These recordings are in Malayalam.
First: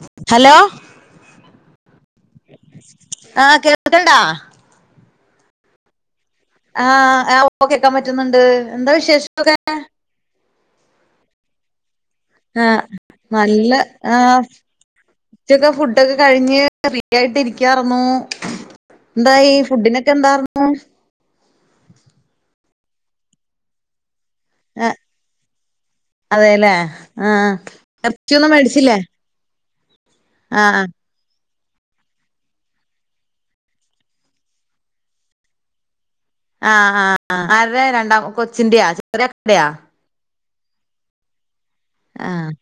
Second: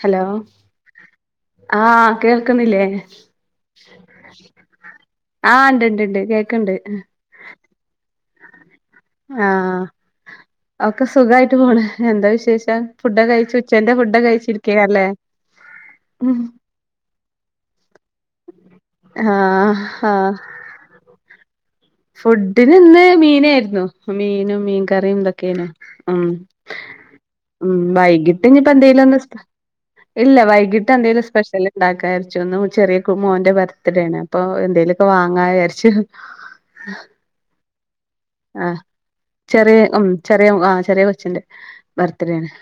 ഹലോ ആഹ് കേൾക്ക്ന്നില്ലേ ആഹ് കേൾക്കണ്ടാ ആഹ് ഇണ്ട്ണ്ട്ണ്ട് കേ ആഹ് ആ [unintelligible] കേകാപറ്റ്ന്ന്ണ്ട് എന്താവി ആഹ് ഒക്കെസുഖായിട്ട് പോണ് എന്താവി ശേഷം ആഹ് ഫുഡൊക്കെ കഴിച്ചു ഉച്ചേന്റെ ഫുഡൊക്കെ കഴിച്ചിരിക്ക അല്ലേ ച്ചൊത്തേ ഫുഡൊക്കെ കഴിഞ്ഞ് ഫ്രീ ആയിട്ട് ഇരിക്കാർന്നു ന്തായി ആഹ് ഫുഡിനൊക്കെ എന്താർന്നു ഫുഡിനിന്ന് മീനേരുന്നു മീനും ആ മീൻകറിയും ഇതൊക്കെനു ഉം അതെല്ലേ ആഹ് ഉം വൈകിട്ട് ഇറച്ചിയൊന്നും മേടിച്ചില്ലേ ഇഞ്ഞിപ്പന്തേലൊന്ന് ഇല്ല ആഹ് വൈകിട്ട് എന്തേലും സ്പെഷ്യല് ഉണ്ടാക്കാരിച്ചുന്നും ചെറിയകു മോന്റെ ബർത്ത്ഡേണ് അപ്പൊ എന്തേലൊക്കെ വാങ്ങാ വിചാരിച്ചു ആഹ് ആഹ് ആഹ് ആര രണ്ടാം ആഹ് കൊച്ചിന്റയോ ചെറ്യാ ചെക്കന്റെയൊ ചെറിയ ഉം ചെറിയ ആഹ് ചെറിയ കൊച്ചിന്റെ ബർത്ത്ഡേ ആണ് ആഹ്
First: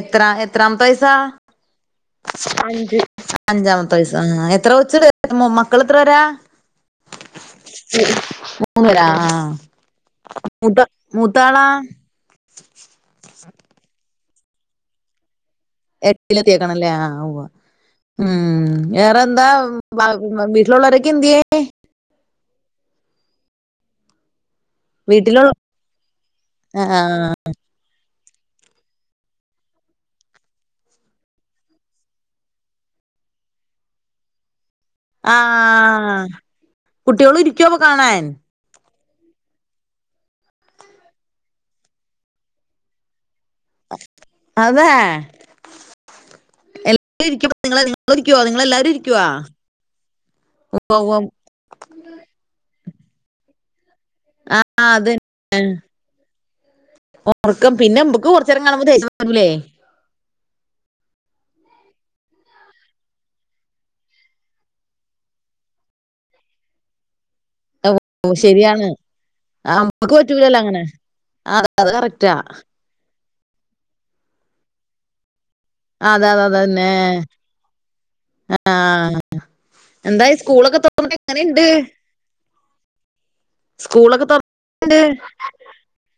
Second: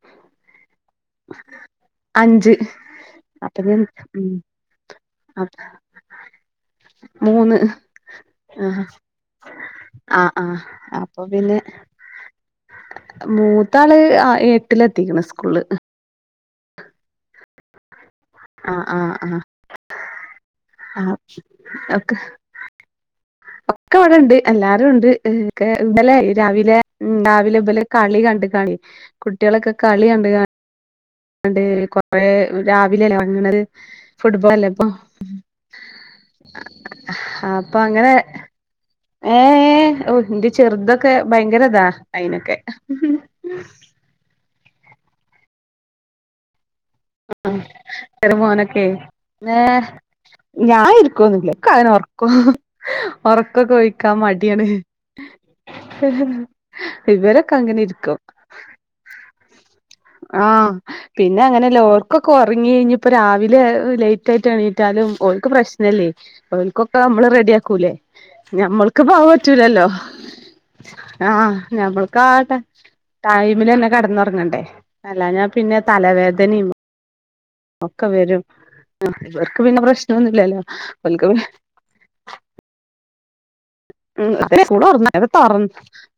എത്ര എത്രാമത്തെ വയസാ അഞ്ച് അപ്പൊ ഉം അഞ്ചാമത്തെവയസ് ആഹ് എത്രകൊച്ചണ്ട് അപ്പ മക്കളത്ര പേര മൂന്ന് ആഹ് മൂന്ന് പേരാ ആഹ് ആഹ് ആഹ് മൂത്ത അപ്പൊപിന്നെ മൂത്താളാ മൂത്താള് ആഹ് എട്ടിലെത്തിക്ക്ണ് സ്കൂൾള് ട്ടിലെത്തീക്ക്ണ്ല്ലേ ആഹ് ഉവ്വ് ഉം ആഹ് ആഹ് ആഹ് വേറെന്താ വ വീട്ടില്ള്ളോരെക്കെ എന്ത്യേ എക്ക് ഒക്കെവ്ടെണ്ട് എല്ലാരുംണ്ട് വീട്ടിലുള്ള ക്കെ ഇന്നലെയ്രാവിലെ ഉം രാവിലെ ബല് കളികണ്ട്കാണേ കുട്ട്യേളൊക്കെ കളികണ്ട്കാ കണ്ട് കൊറേരാവിലെലെ വൺങ്ങ്ണത് ഫുട്ബോളല്ലേപ്പൊ ആഹ് കുട്ട്യോള് രിക്ക്യോപകാണാൻ എഹ് ഏഹ് ഓഹ് ഇന്റെചെർതക്കെ ഭയങ്കരതാ അയ്നൊക്കെ അതെ എൽ ഇര്ക്യുമ്പ നിങ്ങളെ ചെറിയ ഇര്ക്ക്യോ നിങ്ങളല്ലാരു ഇര്ക്ക്യോ ഞാഇരിക്കൊന്നുല്ല ക്കങ്ങനെഒർ ക്കൊഹ് ഒറക്കൊക്കൊ ആ ഒഴിക്കാമട്യാണ് ഒർക്കം പിന്നെമ്പക്ക് കൊർച്ചേരം കാണുമ്പദേഷ്യംവരൂലേ ആഹ് പിന്നെഅങ്ങനെല്ല കോ ക്കൊ ക്കൊറങ്ങിയ്ഞ്ഞപ്പം രാവിലെ ലൈറ്റായിറ്റഎണീറ്റാലും ഓൽക്ക്പ്രശ്നല്ലേ ഓൽക്കൊക്കെ അമ്മള്റെഡിയാ കൂലെ ഓ ശരിയാണ് ഞമ്മൾക്ക്പോ അത് ആ പറ്റൂലല്ലോ നമുക്ക് പറ്റൂലല്ലോ അങ്ങനെ ആഹ് ആ ആഹ് അത് അത് കറക്റ്റാ ഞമ്മൾക്കാട്ടെ ടൈമിലെന്നേ കടന്നൊർങ്ങണ്ടേ അല്ലാഞ്ഞഞാ പിന്നെ തലവേദനിം ഏഹ് ഒക്കെവെരും ഇവർക്ക്പിന്നെ പ്രേശ്നോന്നുല്ല്യല്ലോ ഓൽക്ക്‌ പി എ സ്കൂളൊക്കെ ഉം തുറ അതനെ സ്കൂളൊർന്നാ [unintelligible] തൊർ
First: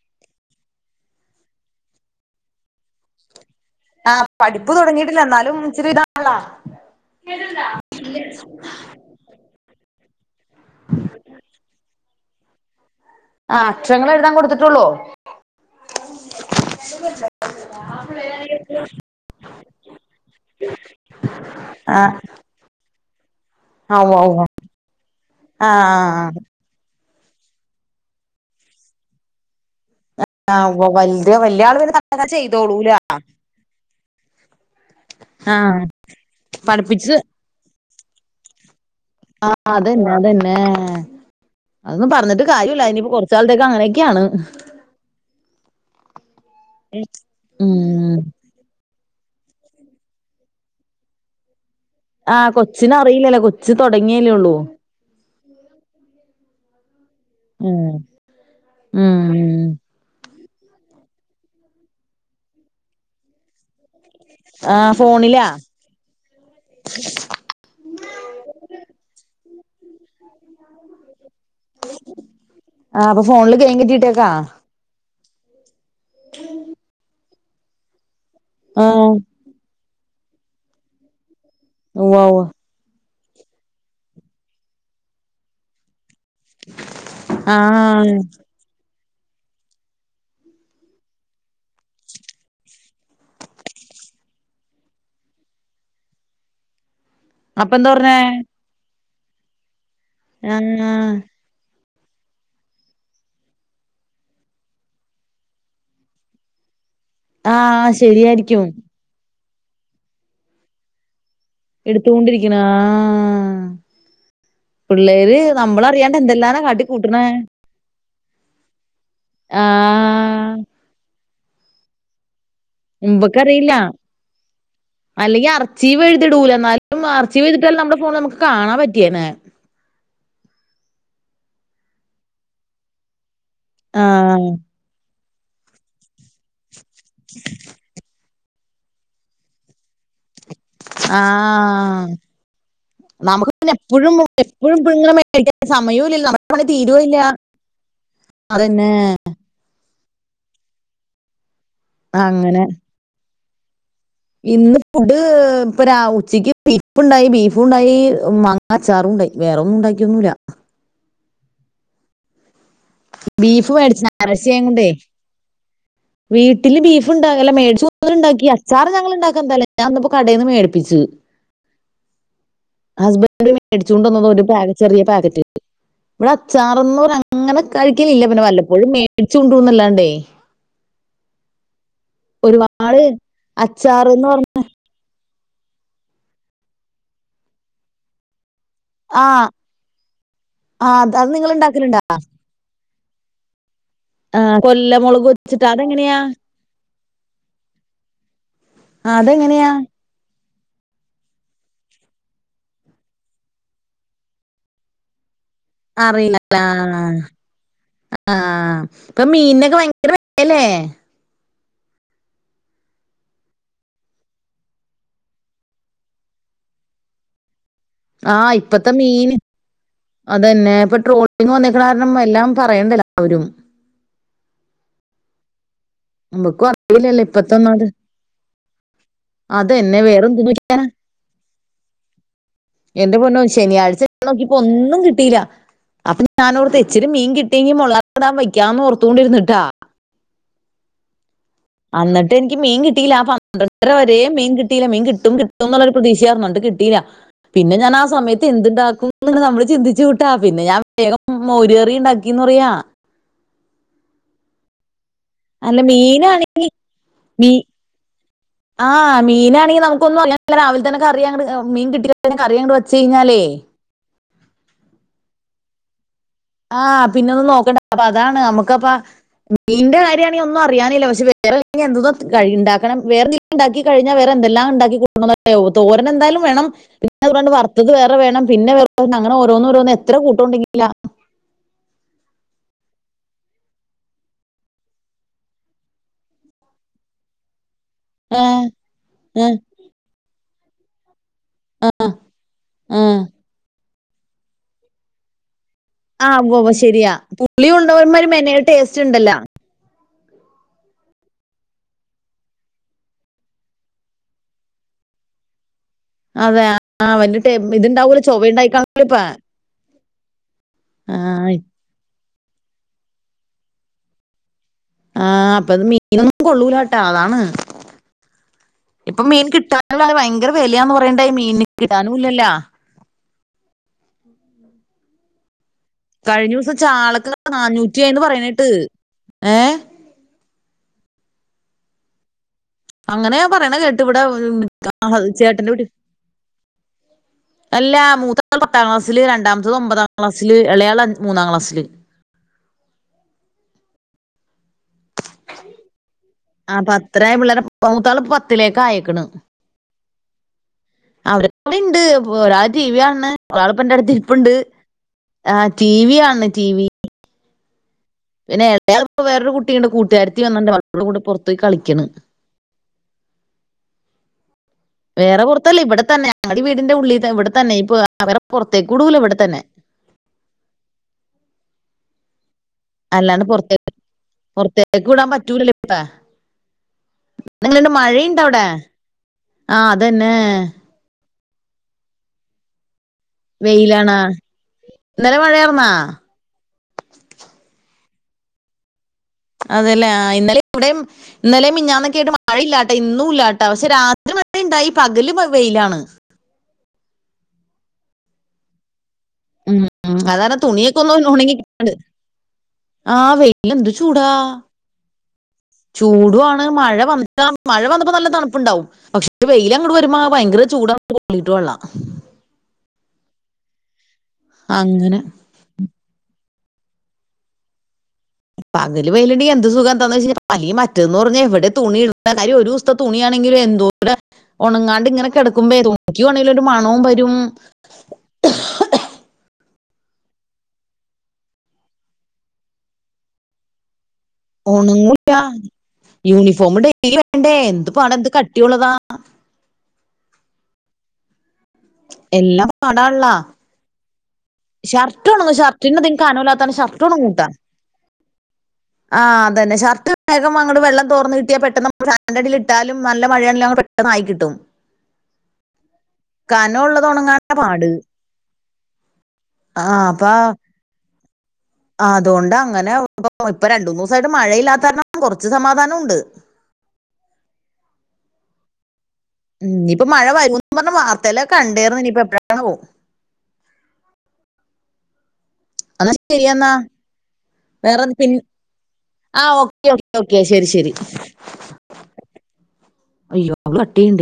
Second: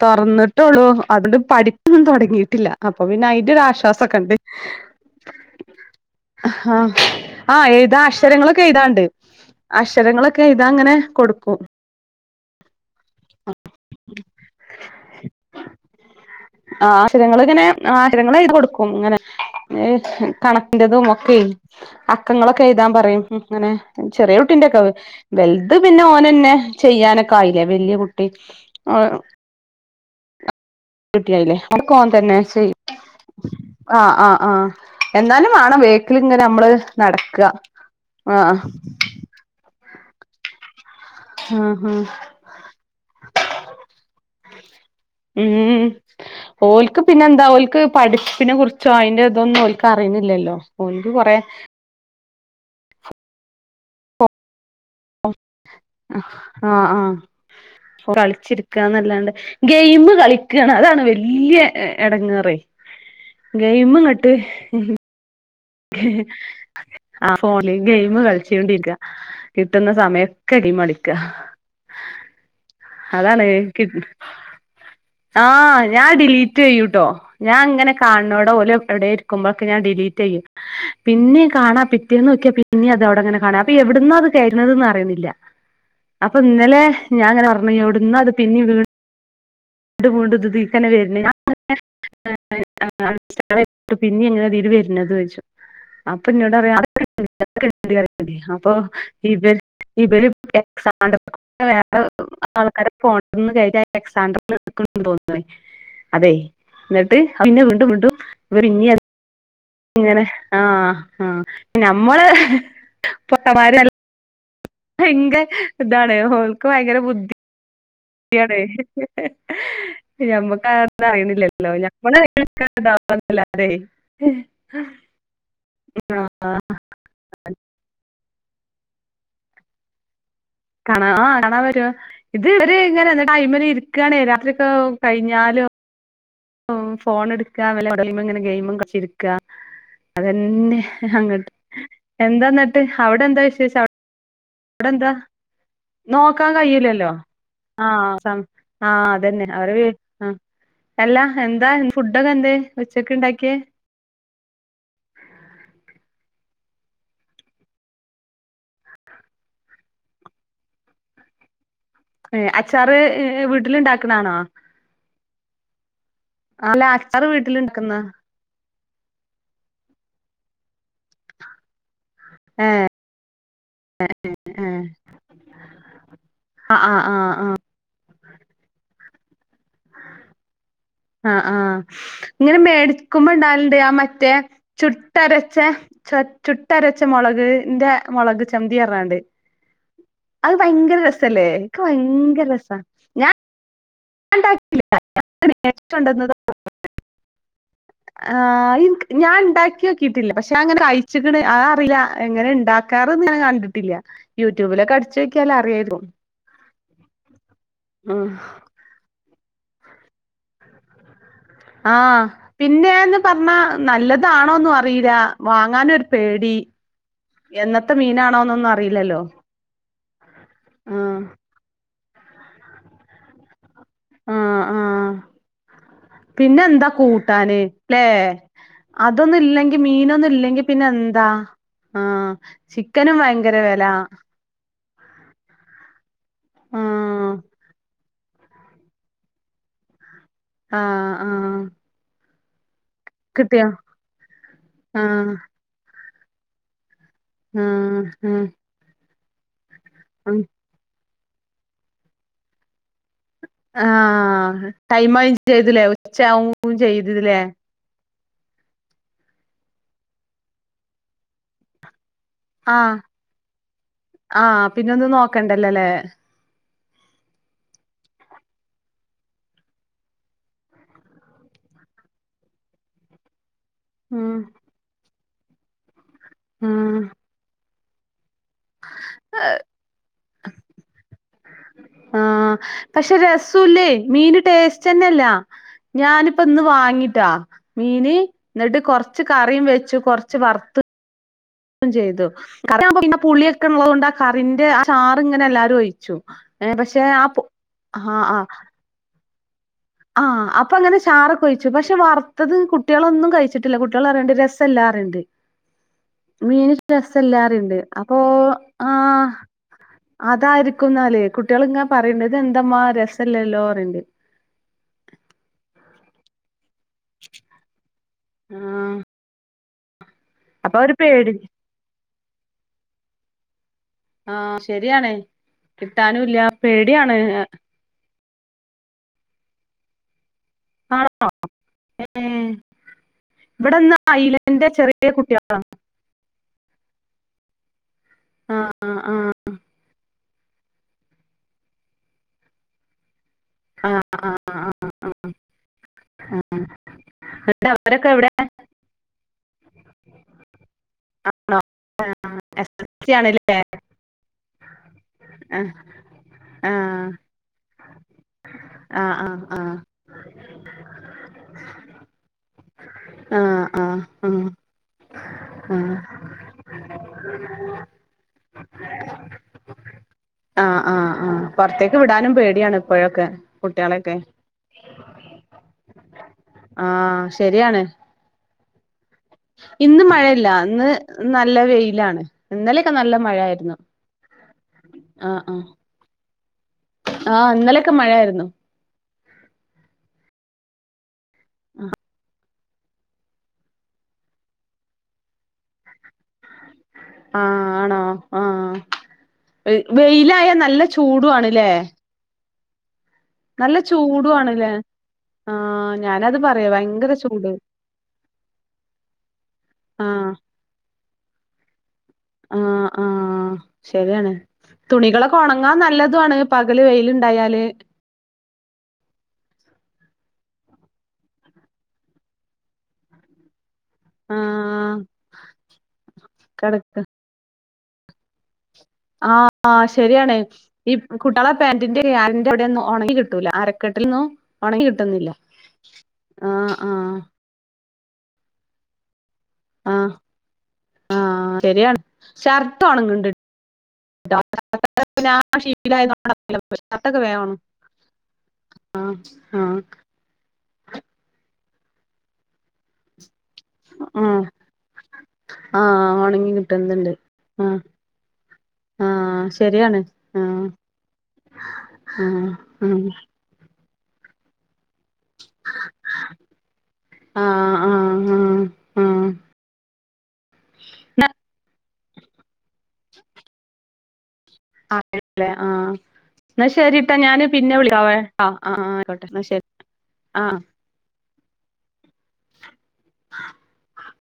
തൊർന്ന്ട്ടൊള്ളൂ അത്ണ്ട്പഠിപ്പും തൊടങ്ങീട്ടില്ല അപ്പൊ പിന്നെ ഐന്റെരാശ്വാസ് ആ സൊക്കണ്ട് പഠിപ്പ് തുടങ്ങിയിട്ടില്ല എന്നാലും ഇച്ചിരി ഇതാണല്ലോ ആഹ് ആഹ് എഴ്താ അക്ഷരങ്ങളൊക്കെഴ്താണ്ട് അഷരങ്ങളൊക്കെയ്താങ്ങനെ കൊട്ക്കും ആഹ് അക്ഷരങ്ങളെഴ്താൻ കൊട്ത്ത്ട്ടൊള്ളോ ആഹ് അക്ഷരങ്ങള്ങ്ങനെ ആഹ് അക്ഷരങ്ങള്ഴ്താകൊട്ക്കും ഇങ്ങനെ ഏഹ് കണക്കിന്റെതും ഒക്കെയ് ആ അക്കങ്ങളൊക്കെഎയ്താപറയും ഹും ങ്ങനെ ഉവ്വ് ചെറിയ ഉവ്വ് കുട്ടിന്റെക്കെ വെൽത് പിന്നെ ആഹ് ഓനന്നെ ചെയ്യാനൊക്കെ ആയിലേ വല്യകുട്ടി ആഹ് ആഹ് വ്വവൽത് കുട്ടിയായില്ലേ വല്യ ആള് പിന്നെ അതൊക്കെ ഓൻ തന്നെ ചെയ്യും തട്ടകചെയ്തോളൂലാ ആഹ് ആഹ് ആഹ് എന്നാലും വാണം ആഹ് വേക്ക്‌ല്ങ്ങനെ അംള് പഠിപ്പിച്ച് നടക്കാ ആഹ് ആഹ് അതന്നെ അതന്നെ ആഹ് അതൊന്നും പർഞ്ഞിട്ട് കാര്യുല്ല ഇനിപ്പോ കൊർച് കാൽത്തേക്ക് അങ്ങനെക്കെയാണ് ഉം ഓൽക്ക് പിന്നെ എന്താ ഓൽക്ക് ഉം പഠിപ്പിനെ കുറിച്ചോ അയ്ന്റെതൊന്നും ഓൽക്ക് അറിണില്ലല്ലോ. ഓൽക്ക് കൊറെ ആഹ് കൊച്ചിന് അറിയില്ലല്ലോ കൊച്ച് തൊടങ്ങിയല്ലേ ഉള്ളൂ ആഹ് ആഹ് ഉം കളിച്ചിര്ക്കാന്നല്ലാണ്ട് ഉം ഗെയിമ് കളിക്കാണ് അതാണ് വല്യ എ എടങ്ങേറേ ഗൈമ്ങ്ങട്ട് ആഹ് ഫോണിലാ [inaudible] ആഹ് ഫോണിൽ ഗെയിംമ് കളിച്ചൊണ്ടിരിക്ക കിട്ടുന്ന സമയൊക്കെ ഗെയിംമളിക്കാ ആഹ് അപ്പൊ അതാണ് ഫോണില് ഗെയിം കി കേറ്റിട്ടേക്കാ ആഹ് ഞാൻ ഡിലീറ്റെയ്യുട്ടോ ഞാൻ ഇങ്ങനെ കാൻണോടം ഓല് എവിടെ ആഹ് ഇരിക്കുമ്പക്കെ ഞാൻ ഡിലീറ്റെയ്യും പിന്നിം കാണാ ഉവ്വ പിറ്റേന്ന് ഉവ്വ നോക്കിയാ പിന്നിം അതവടെങ്ങനെ കാണാം അപ്പ എവ്ട്ന്നാ ഇത് കയറ്റ്ണത്ന്ന് അറിയുന്നില്ല അപ്പ ഇന്നലെ ഞാൻ ഇങ്ങനെ പറഞ്ഞ് ആഹ് ഇവ്ട്‌ന്നാ ഇത് പിന്നിം വീ- ണ്ടും വീണ്ടും ഇത് ഇതീക്കന്നെ വര്ണെ ഞാ [inaudible] പിന്നിം എങ്ങനെ ഇതീല് വര്ണത് ചോയ്ച്ചും അപ്പഞ്ഞോടറിയാ അപ്പൊ എന്താ പറഞ്ഞേ [unintelligible] അപ്പൊ ഇവല് ഇവല് ആഹ് എക്സണ്ടർകൂ വേറെ ആൾക്കാരെ ഫോൺന്ന് കയറ്റ എക്സണ്ടറിന്ന് [unintelligible] അതെ ഇന്നട്ട് പിന്നെ വീണ്ടും ആഹ് വീണ്ടും ശരിയായിരിക്കും ഇവര് ഇന്നിം ഇങ്ങനെ ആഹ് ആഹ് നമ്മള് എടുത്തുകൊണ്ടിരിക്കണ ആഹ് പൊട്ടന്മാര് അ പിള്ളേര് ഭയങ്കര ഇതാണ് നമ്മളറിയാണ്ട് എന്തെല്ലാനാ ഓൾക്ക് കാട്ടി ഭയങ്കര കൂട്ടണ ബുദ്ധിയാണ് ആഹ്. നമ്മക്കതത്ര അറിണ്ല്ലല്ലോ ഞമ്മള് ഇമ്പക്കറിയില്ല. [unintelligible] ആഹ് മാർച്ചീവ് ചെയ്തിട്ടാലും നമ്മുടെ ഫോൺ നമുക്ക് കാണാൻ പറ്റിയേനെ കാണാൻ കാണാൻ വരുവാ, ഇത് ഇവര് ഇങ്ങനെ ഇങ്ങട്ട് അയിമല് ഇര്ക്കാണെ ആഹ് രാത്രിയൊക്കെ കഴിഞ്ഞാലും ആഹ് ഫോണ് എടുക്കാ മൊബൈല്മ്മെ ഇങ്ങനെ ഗെയിമും കളിച്ച് ക്കാ അതന്നെ അങ്ങട്ട് ആഹ്, എന്താന്നിട്ട് അവിടെ എന്താ നമുക്ക് പിന്നെ വിശേഷം എപ്പഴും എപ്പഴും അവിടെ ഇങ്ങനെ എന്താ മേടിക്കാൻ സമയും ഇല്ലല്ലോ നമ്മുടെ നോക്കാൻ പണി തീരോം കഴിയൂലല്ലോ ഇല്ല ആഹ് അതാണ് ആഹ് അതന്നെ അവരെ ആഹ് അല്ലാ എന്താ ഫുഡൊക്കെ എന്തെ അങ്ങനെ ഉച്ചക്ക്ണ്ടാക്കിയേ ഇന്ന് ഫുഡ് ഇപ്പ രാവ് ഉച്ചയ്ക്ക് ബീഫ്ണ്ടായി ബീഫുണ്ടാ മ ങ്ങ അച്ചാറും ഉണ്ടായി വേറെന്നും ഇണ്ടാക്കിയൊന്നുല്ല. അച്ചാറ് ബീഫ് വീട്ടില് മേടിച്ച് ഇണ്ടാക്കണാണോ ഞായറാഴ്ച്ച ആയത് കൊണ്ടെ വീട്ടില് അല്ല ബീഫ് അച്ചാറ് ഇണ്ടാകേല്ല വീട്ടില് ഇണ്ടാക്കുന്ന മേടിച്ചോറ് ഇണ്ടാക്കി അ ച്ചാറ് ഞങ്ങള് ഇണ്ടാക്കനതല്ലാ ഞാൻ ഇന്ന്പ്പ കടേന്ന് മേടിപ്പിച്ച് ഹസ്ബൻഡ് മേടിച്ചോണ്ട് വന്നതോ ഒരു പാ ചെറിയ പാക്കറ്റ് ഇവടെ ആഹ് ആഹ് അച്ചാറൊന്നും ആഹ് അങ്ങനെ കഴിക്കലില്ല പിന്നെ വല്ലപ്പോഴും മേടിച്ചു കൊണ്ട് വന്നുല്ലാണ്ടേ ആഹ് ആഹ്, ഇങ്ങനെ ഒരുപാട് മേടിക്കുമ്പോ ഇണ്ടാവൽണ്ട് ആ അച്ചാർ എന്ന് മറ്റേ പറഞ്ഞ ചു ട്ടരച്ചെ ച ചുട്ടരച്ചെ മൊളക്ന്റെ മൊളക് ചമ്മന്തി പർഞ്ഞാണ്ട്. ആ അത് ആ, ഭയങ്കര അത് അത് രസല്ലേ നിങ്ങൾ ഇൻക്ക്‌ ഉണ്ടാക്കലുണ്ടാ ഭയങ്കര രസാ ഞാൻ ആ, ഇണ്ടാക്കലില്ല കൊല്ലമുളക് ഞാൻ വെച്ചിട്ട് മേടിച്ചു അതെങ്ങനെയാ കൊണ്ടന്നതോ [inaudible] ആഹ് ഇൻ ആ, ഞാൻ അതെങ്ങനെയാ ഇണ്ടാക്കിയൊ ക്കിട്ടില്ല, പക്ഷെ ഞാൻ ഇങ്ങനെ കഴിച്ച്ക്ക്ണ് അ അറില്ല എങ്ങനെ ഇണ്ടാക്കാറ്ന്ന് ഞാൻ കണ്ടിട്ടില്ല യൂട്യുബിലൊക്കെ അടിച്ചോക്യാല് അറിയേ അറിയില്ലാ ആഹ് ഉം ആഹ് ഇപ്പ മീൻനൊക്കെ ഭയങ്കര വെലയല്ലേ ആഹ് പിന്നെന്ന് പറഞ്ഞാ നല്ലതാണോന്നു അറീല്ല വാങ്ങാനൊരു പേടി എന്നത്തെ മീ ആഹ് ഇപ്പഴത്തെ മീന് അതന്നെ ഇപ്പൊ ആഹ് ട്രോളിങ്ങ് വന്നെ കാരണം എല്ലാം പറയണ്ടല്ലാവരും ആഹ് ആഹ് നമുക്കും പിന്നെന്താ അറിയില്ലല്ലോ ഇപ്പത്തെ കൂട്ടാന് ഒന്നാമത് ഇല്ലേ അതൊന്നും ഇല്ലെങ്കി അതന്നെ വേറെ മീനൊന്നും ഇല്ലെങ്കി എന്ത് പിന്നെ എന്താ? ആഹ് എന്റെ ചിക്കനും പൊന്നോ ഭയങ്കര വിലാ ശനിയാഴ്ച നോക്കിയപ്പോ ഒന്നും കിട്ടീല്ല അപ്പൊ ഞാനോർത്ത് ഇച്ചിരി മീൻ ആഹ് കിട്ടീങ്കി മോ വയ്ക്കാന്ന് ഓർത്തോണ്ടിരിന്നിട്ടാ ആഹ് ആഹ് അന്നിട്ട് എനിക്ക് മീൻ കിട്ടിയില്ലാ കിട്ടിയോ പന്ത്രടരവരേയും മീൻ കിട്ടീല്ല മീൻ ആഹ് കിട്ടും കിട്ടു കിട്ടൂന്നുള്ളൊരു പ്രതീഷയാർന്നു എന്നി‌ട്ട് കിട്ടീല്ല പിന്നെ ഞാനാ ആഹ് ആഹ് സമയത്ത് എന്ത് ഉണ്ടാക്കൂന്ന് നമ്മള് ചിന്തിച്ച കൂട്ട ഉം പിന്നെ ഞാൻ വേഗം മോര് കറി ഉണ്ടാക്കിന്ന് പറയാ ആഹ് ടൈം അല്ല ചെയ്തിലേ മീനാണ് ഉച്ചയാവും ചെയ്തിലേ ആഹ് മീനാണെങ്കിൽ നമ്മുക്കൊന്നും അറിയണ്ട രാവിലെ തന്നെ കറിയങ്ങട് മീൻ കിട്ടികഴിഞ്ഞ കറിയങ്ങട് ആഹ് വെച്ച്കഴിഞ്ഞാലെ ആഹ് പിന്നെ ഒന്നും നോക്കണ്ടല്ലല്ലേ ആഹ് പിന്നെ ഒന്നും നോക്കണ്ട അപ്പൊ അതാണ് നമ്മുക്കിപ്പ മീന്റെ കാര്യണാങ്കി ഒന്നും അറിയാനില്ല പക്ഷേ വേറെ എന്ത കഴ ഉണ്ടാക്കണം വേറെ ഇനീ ഉണ്ടാക്കി കഴിഞ്ഞാ വേറെ ഉം എന്തെല്ലാം ഉണ്ടാക്കി കൂട്ടണന്ന് അറിയോ തോരൻ എന്തായാലും വേണം ഉം [unintelligible] വറുത്തത് വേറെ വേണം പിന്നെ [unintelligible] അങ്ങന ഓരോന്നോരോന്ന് എത്ര കൂട്ടം ഉണ്ടെങ്കില ആഹ് പക്ഷെ രസോ ഇല്ലേ മീന് ടേസ്റ്റ്ന്നെല്ല ഞാനിപ്പ ഇന്ന് വാങ്ങിട്ടാ മീന് ഏ, എന്നിട്ട് കുറച്ച് ഏ, കറിയും വെച്ചു കുറച്ച് വറുത്ത് ചെയ്തു ഏ. പിന്നെ പുളിയൊക്കെ ഉള്ളത് കൊണ്ട് ആ കറിന്റെ ആ ചാർ ഇങ്ങനെ എല്ലാരും ഒഴി ആ ഉവ്വ് ഉവ്വ് പക്ഷെ ശരിയാ ആഹ് പുളി ആഹ് ഉണ്ടവന്മാര് ആഹ് മെനയ ടേസ്റ്റ് ഉണ്ടല്ല ആഹ് അപ്പൊ അങ്ങനെ ചാറൊക്കെ ഒഴിച്ചു പക്ഷെ വറുത്തത് കുട്ടികളൊന്നും കഴിച്ചിട്ടില്ല കുട്ടികൾ പറയണ്ട് രസ ഇല്ലാന്ന് പറയണ്ട് അതെ മീൻ ആ വലിയ ടേ- രസല്ലാണ്ട് അപ്പൊ ഇതുണ്ടാവൂല ചൊവ ഉണ്ടായിക്കാണല്ലോ ഇപ്പൊ ആഹ് ആ അതായിരിക്കുന്നാല് കുട്ടികളിങ്ങനെ പറയണ്ട് ഇതെന്താമ്മ രസ ഇല്ലല്ലോ പറയുണ്ട് ആഹ് അപ്പത് മീനൊന്നും കൊള്ളൂലാട്ടോ അതാണ് ആഹ് ഇപ്പൊ മീൻ കിട്ടാനുള്ള ഭയങ്കര അപ്പൊ ഒരു വിലയാന്ന് പറയേണ്ട് പേടി മീന് കിട്ടാനും ഇല്ലല്ല ആഹ് ശരിയാണ് കിട്ടാനും ഇല്ല പേടിയാണ് [unintelligible] ഏഹ് [unintelligible] അങ്ങനെ പറയണ ഇവിടെന്ന് കേട്ട് ഇവിട അയിലന്റെ ചെറിയ കുട്ടികളാ ചേട്ടന്റെ വീട്ട്ന്ന് അല്ലാ മൂത്താള് ആഹ് പത്താംക്ലാസില് രണ്ടാമത്തത് ഒമ്പതാ ക്ലാസ്സില് ഇളയാള് മൂന്നാം ക്ലാസ്സില് ആഹ് ആഹ് ആഹ് ആഹ് ആഹ് [unintelligible] പിള്ളേരെ അവരൊക്കെ മൂത്താള് എവിടെ പത്തിലേക്ക് ആയക്ക്ണ് അവരക്കെ ഇവിടിണ്ട് ഒരാൾ എസ് എൽ സി ടീവിക്കാണണ് ആണല്ലേ ഒരാളിപ്പെന്റെടുത്ത് ഇരിപ്പുണ്ട് ആഹ് റ്റീവി കാണണ് റ്റീവി ആഹ് പിന്നെ വേറെ ആഹ് വേറൊരു ആഹ് കുട്ടീണ്ട് കൂട്ടാരിത്തി വന്നിണ്ട് അവളടെ കൂടെ പുറത്ത് പോയി കളിക്കണ് ആഹ് ആഹ് വേറെ പുറത്തല്ല ആഹ് ഇവിടെത്തന്നെ വീടിന്റെ ഉള്ളിൽ തന്നെ ഇവിടെത്തന്നെ ഇപ്പ അവരെ പുറത്തേക്ക് വിടൂല ഇവിടെത്തന്നെ ആഹ് ആഹ് ആഹ് പുറത്തേക്ക് വിടാനും പേടിയാണ് ഇപ്പോഴൊക്കെ അല്ലാണ്ട് പുറത്തേക്ക് കുട്ടികളെയൊക്കെ പുറത്തേക്ക് വിടാൻ പറ്റൂലല്ലേ ഇപ്പാ ആഹ് ശരിയാണ് നിങ്ങളൾമ മഴയുണ്ടൊ അവിടെ? ആ ഇന്ന് അതന്നെ മഴയല്ല ഇന്ന് നല്ല വെയിലാണ് ഇന്നലെക്കെ നല്ല മഴ ആയിരുന്നു വെയിലാണ് ഇന്നലെ ആഹ് ആഹ് മഴയായിരുന്നാ ആഹ് ഇന്നലെക്കെ മഴയാരുന്നു അതെല്ലേ ആഹ് ഇന്നല ഇവിടേം ഇന്നലേം മിഞ്ഞാന്നൊക്കെയായിട്ട് മ മഴയില്ലാട്ട ഇന്നൂല്ലാട്ട പക്ഷെ രാത്രി മഴയുണ്ടായി പകല് വെ വെയിലാണ് ആഹ് ആണോ ആഹ് ഉം ഉം വെയിലായ അതാരണം നല്ല തുണിയൊക്ക ചൂടു ഒന്ന്‌ ഒണങ്ങി ആണ്ല്ലേ കിട്ടണ്ട് ആഹ് നല്ല വെയിലെന്ത് ചൂടാ ചൂടു ആണ്ല്ലേ ആഹ് ഞാനത് ചൂടുവാണ് പറയാ മഴ ഭയങ്കര വന്നിട്ടാ ചൂട് മഴ വന്നപ്പ നല്ല തണുപ്പുണ്ടാവും പക്ഷെ വെയിലങ്ങട് വരുമ്പ ആഹ് ഭയങ്കര ചൂടാ പൊള്ളിട്ടൊള്ളാം ആഹ് ആഹ് ശരിയാണ് അങ്ങനെ തുണികളൊക്കെ ഒണ ങ്ങാ നല്ലതുവാണ് പകല് വെയിലു ണ്ടായാല് പകല് വെയിലുണ്ടെങ്കി എന്ത് സുഖാന്താന്ന്‌ വെച്ച് അല്ലീ മറ്റേതന്ന് പറഞ്ഞാ എവിടെ തുണീടണ്ടകാര്യ ഒരു ദിവസത്തെ തുണി യാണെങ്കിലും എന്തോ വിടെ ആഹ് ഉണങ്ങാണ്ട് ഇങ്ങനെ കിടക്കുമ്പോ ഇതുക്കിയൊണൊലു മണവും കെടക്ക വരും ആഹ് ആഹ് ശരിയാണ് ഈ കുട്ട്യള പാാന്റിന്റെ അരന്റെ വിടെന്നും ഒണങ്ങി കിട്ടൂല അരക്കെട്ടിൽന്നു ഒണങ്ങൂല്ല ആഹ് യൂണിഫോമ് ആഹ് ഡെയ്‌ലി വേണ്ടേ എന്ത് പാടാ എന്ത് കട്ടിയുള്ളതാ ആഹ് ആഹ് ശരിയാണ് എല്ലാം ഷർട്ട് ഒണങ്ങ്ണ്ട് പടാള്ളാ ട്ടോ ഷർട്ടൊണങ്ങും ആ ഷർട്ടിനധികം ശീലായതോണ്ട് കനവില്ലാത്തോണ്ട് ഷർട്ടൊക്കെ വേം ഷർട്ടൊണങ്ങൂട്ടാ ഒണങ്ങും ആഹ് അത്‌തന്നെ ഷർട്ട് വേഗം അങ്ങട് വെള്ളം തോർന്ന് കിട്ടിയാ പെട്ടന്നമ്മക്ക് ഫാനിന്റടീലിട്ട് ട്ടാലും നല്ല മഴയാണല്ലും അങ്ങ് പെട്ടെന്ന് ആഹ് ആയിക്കിട്ടും ആഹ് ഒണങ്ങി കിട്ടുന്നുണ്ട് കനൊള്ളതൊണങ്ങാനാ ആഹ് പാട് ആഹ് ശരിയാണ് ആഹ് ആഹ് ആതുകൊണ്ട് അങ്ങനെ ആഹ് ഇപ്പ രണ്ടൂന്ന് ദിവസായിട്ട് മഴയില്ലാത്താരണം കൊ റച്ച് സമാധാനുണ്ട് ആഹ് ആഹ് ആഹ് ആഹ് ഉം ഇനിപ്പമഴ വരൂന്ന് പറഞ്ഞ് ന്നാ വാർത്തയിലെ കണ്ടേർന്ന്‌ ഇനിയിപ്പ എപ്പഴാണാവോ ഇടല്ലെ ആഹ് എന്നാ ശരിയെന്നാ എന്നാശരി ട്ടൊ ഞാന് പിന്നെ വിളിക്കാവേ ആഹ് ആഹ് ആയിക്കോട്ടെ ന്നാ ശരി ങ്കി ഓക്കെ ഓക്കേ ആഹ് ശരി ശരി അയ്യോ അവള് കട്ട് ചെയ്യണ്ടേ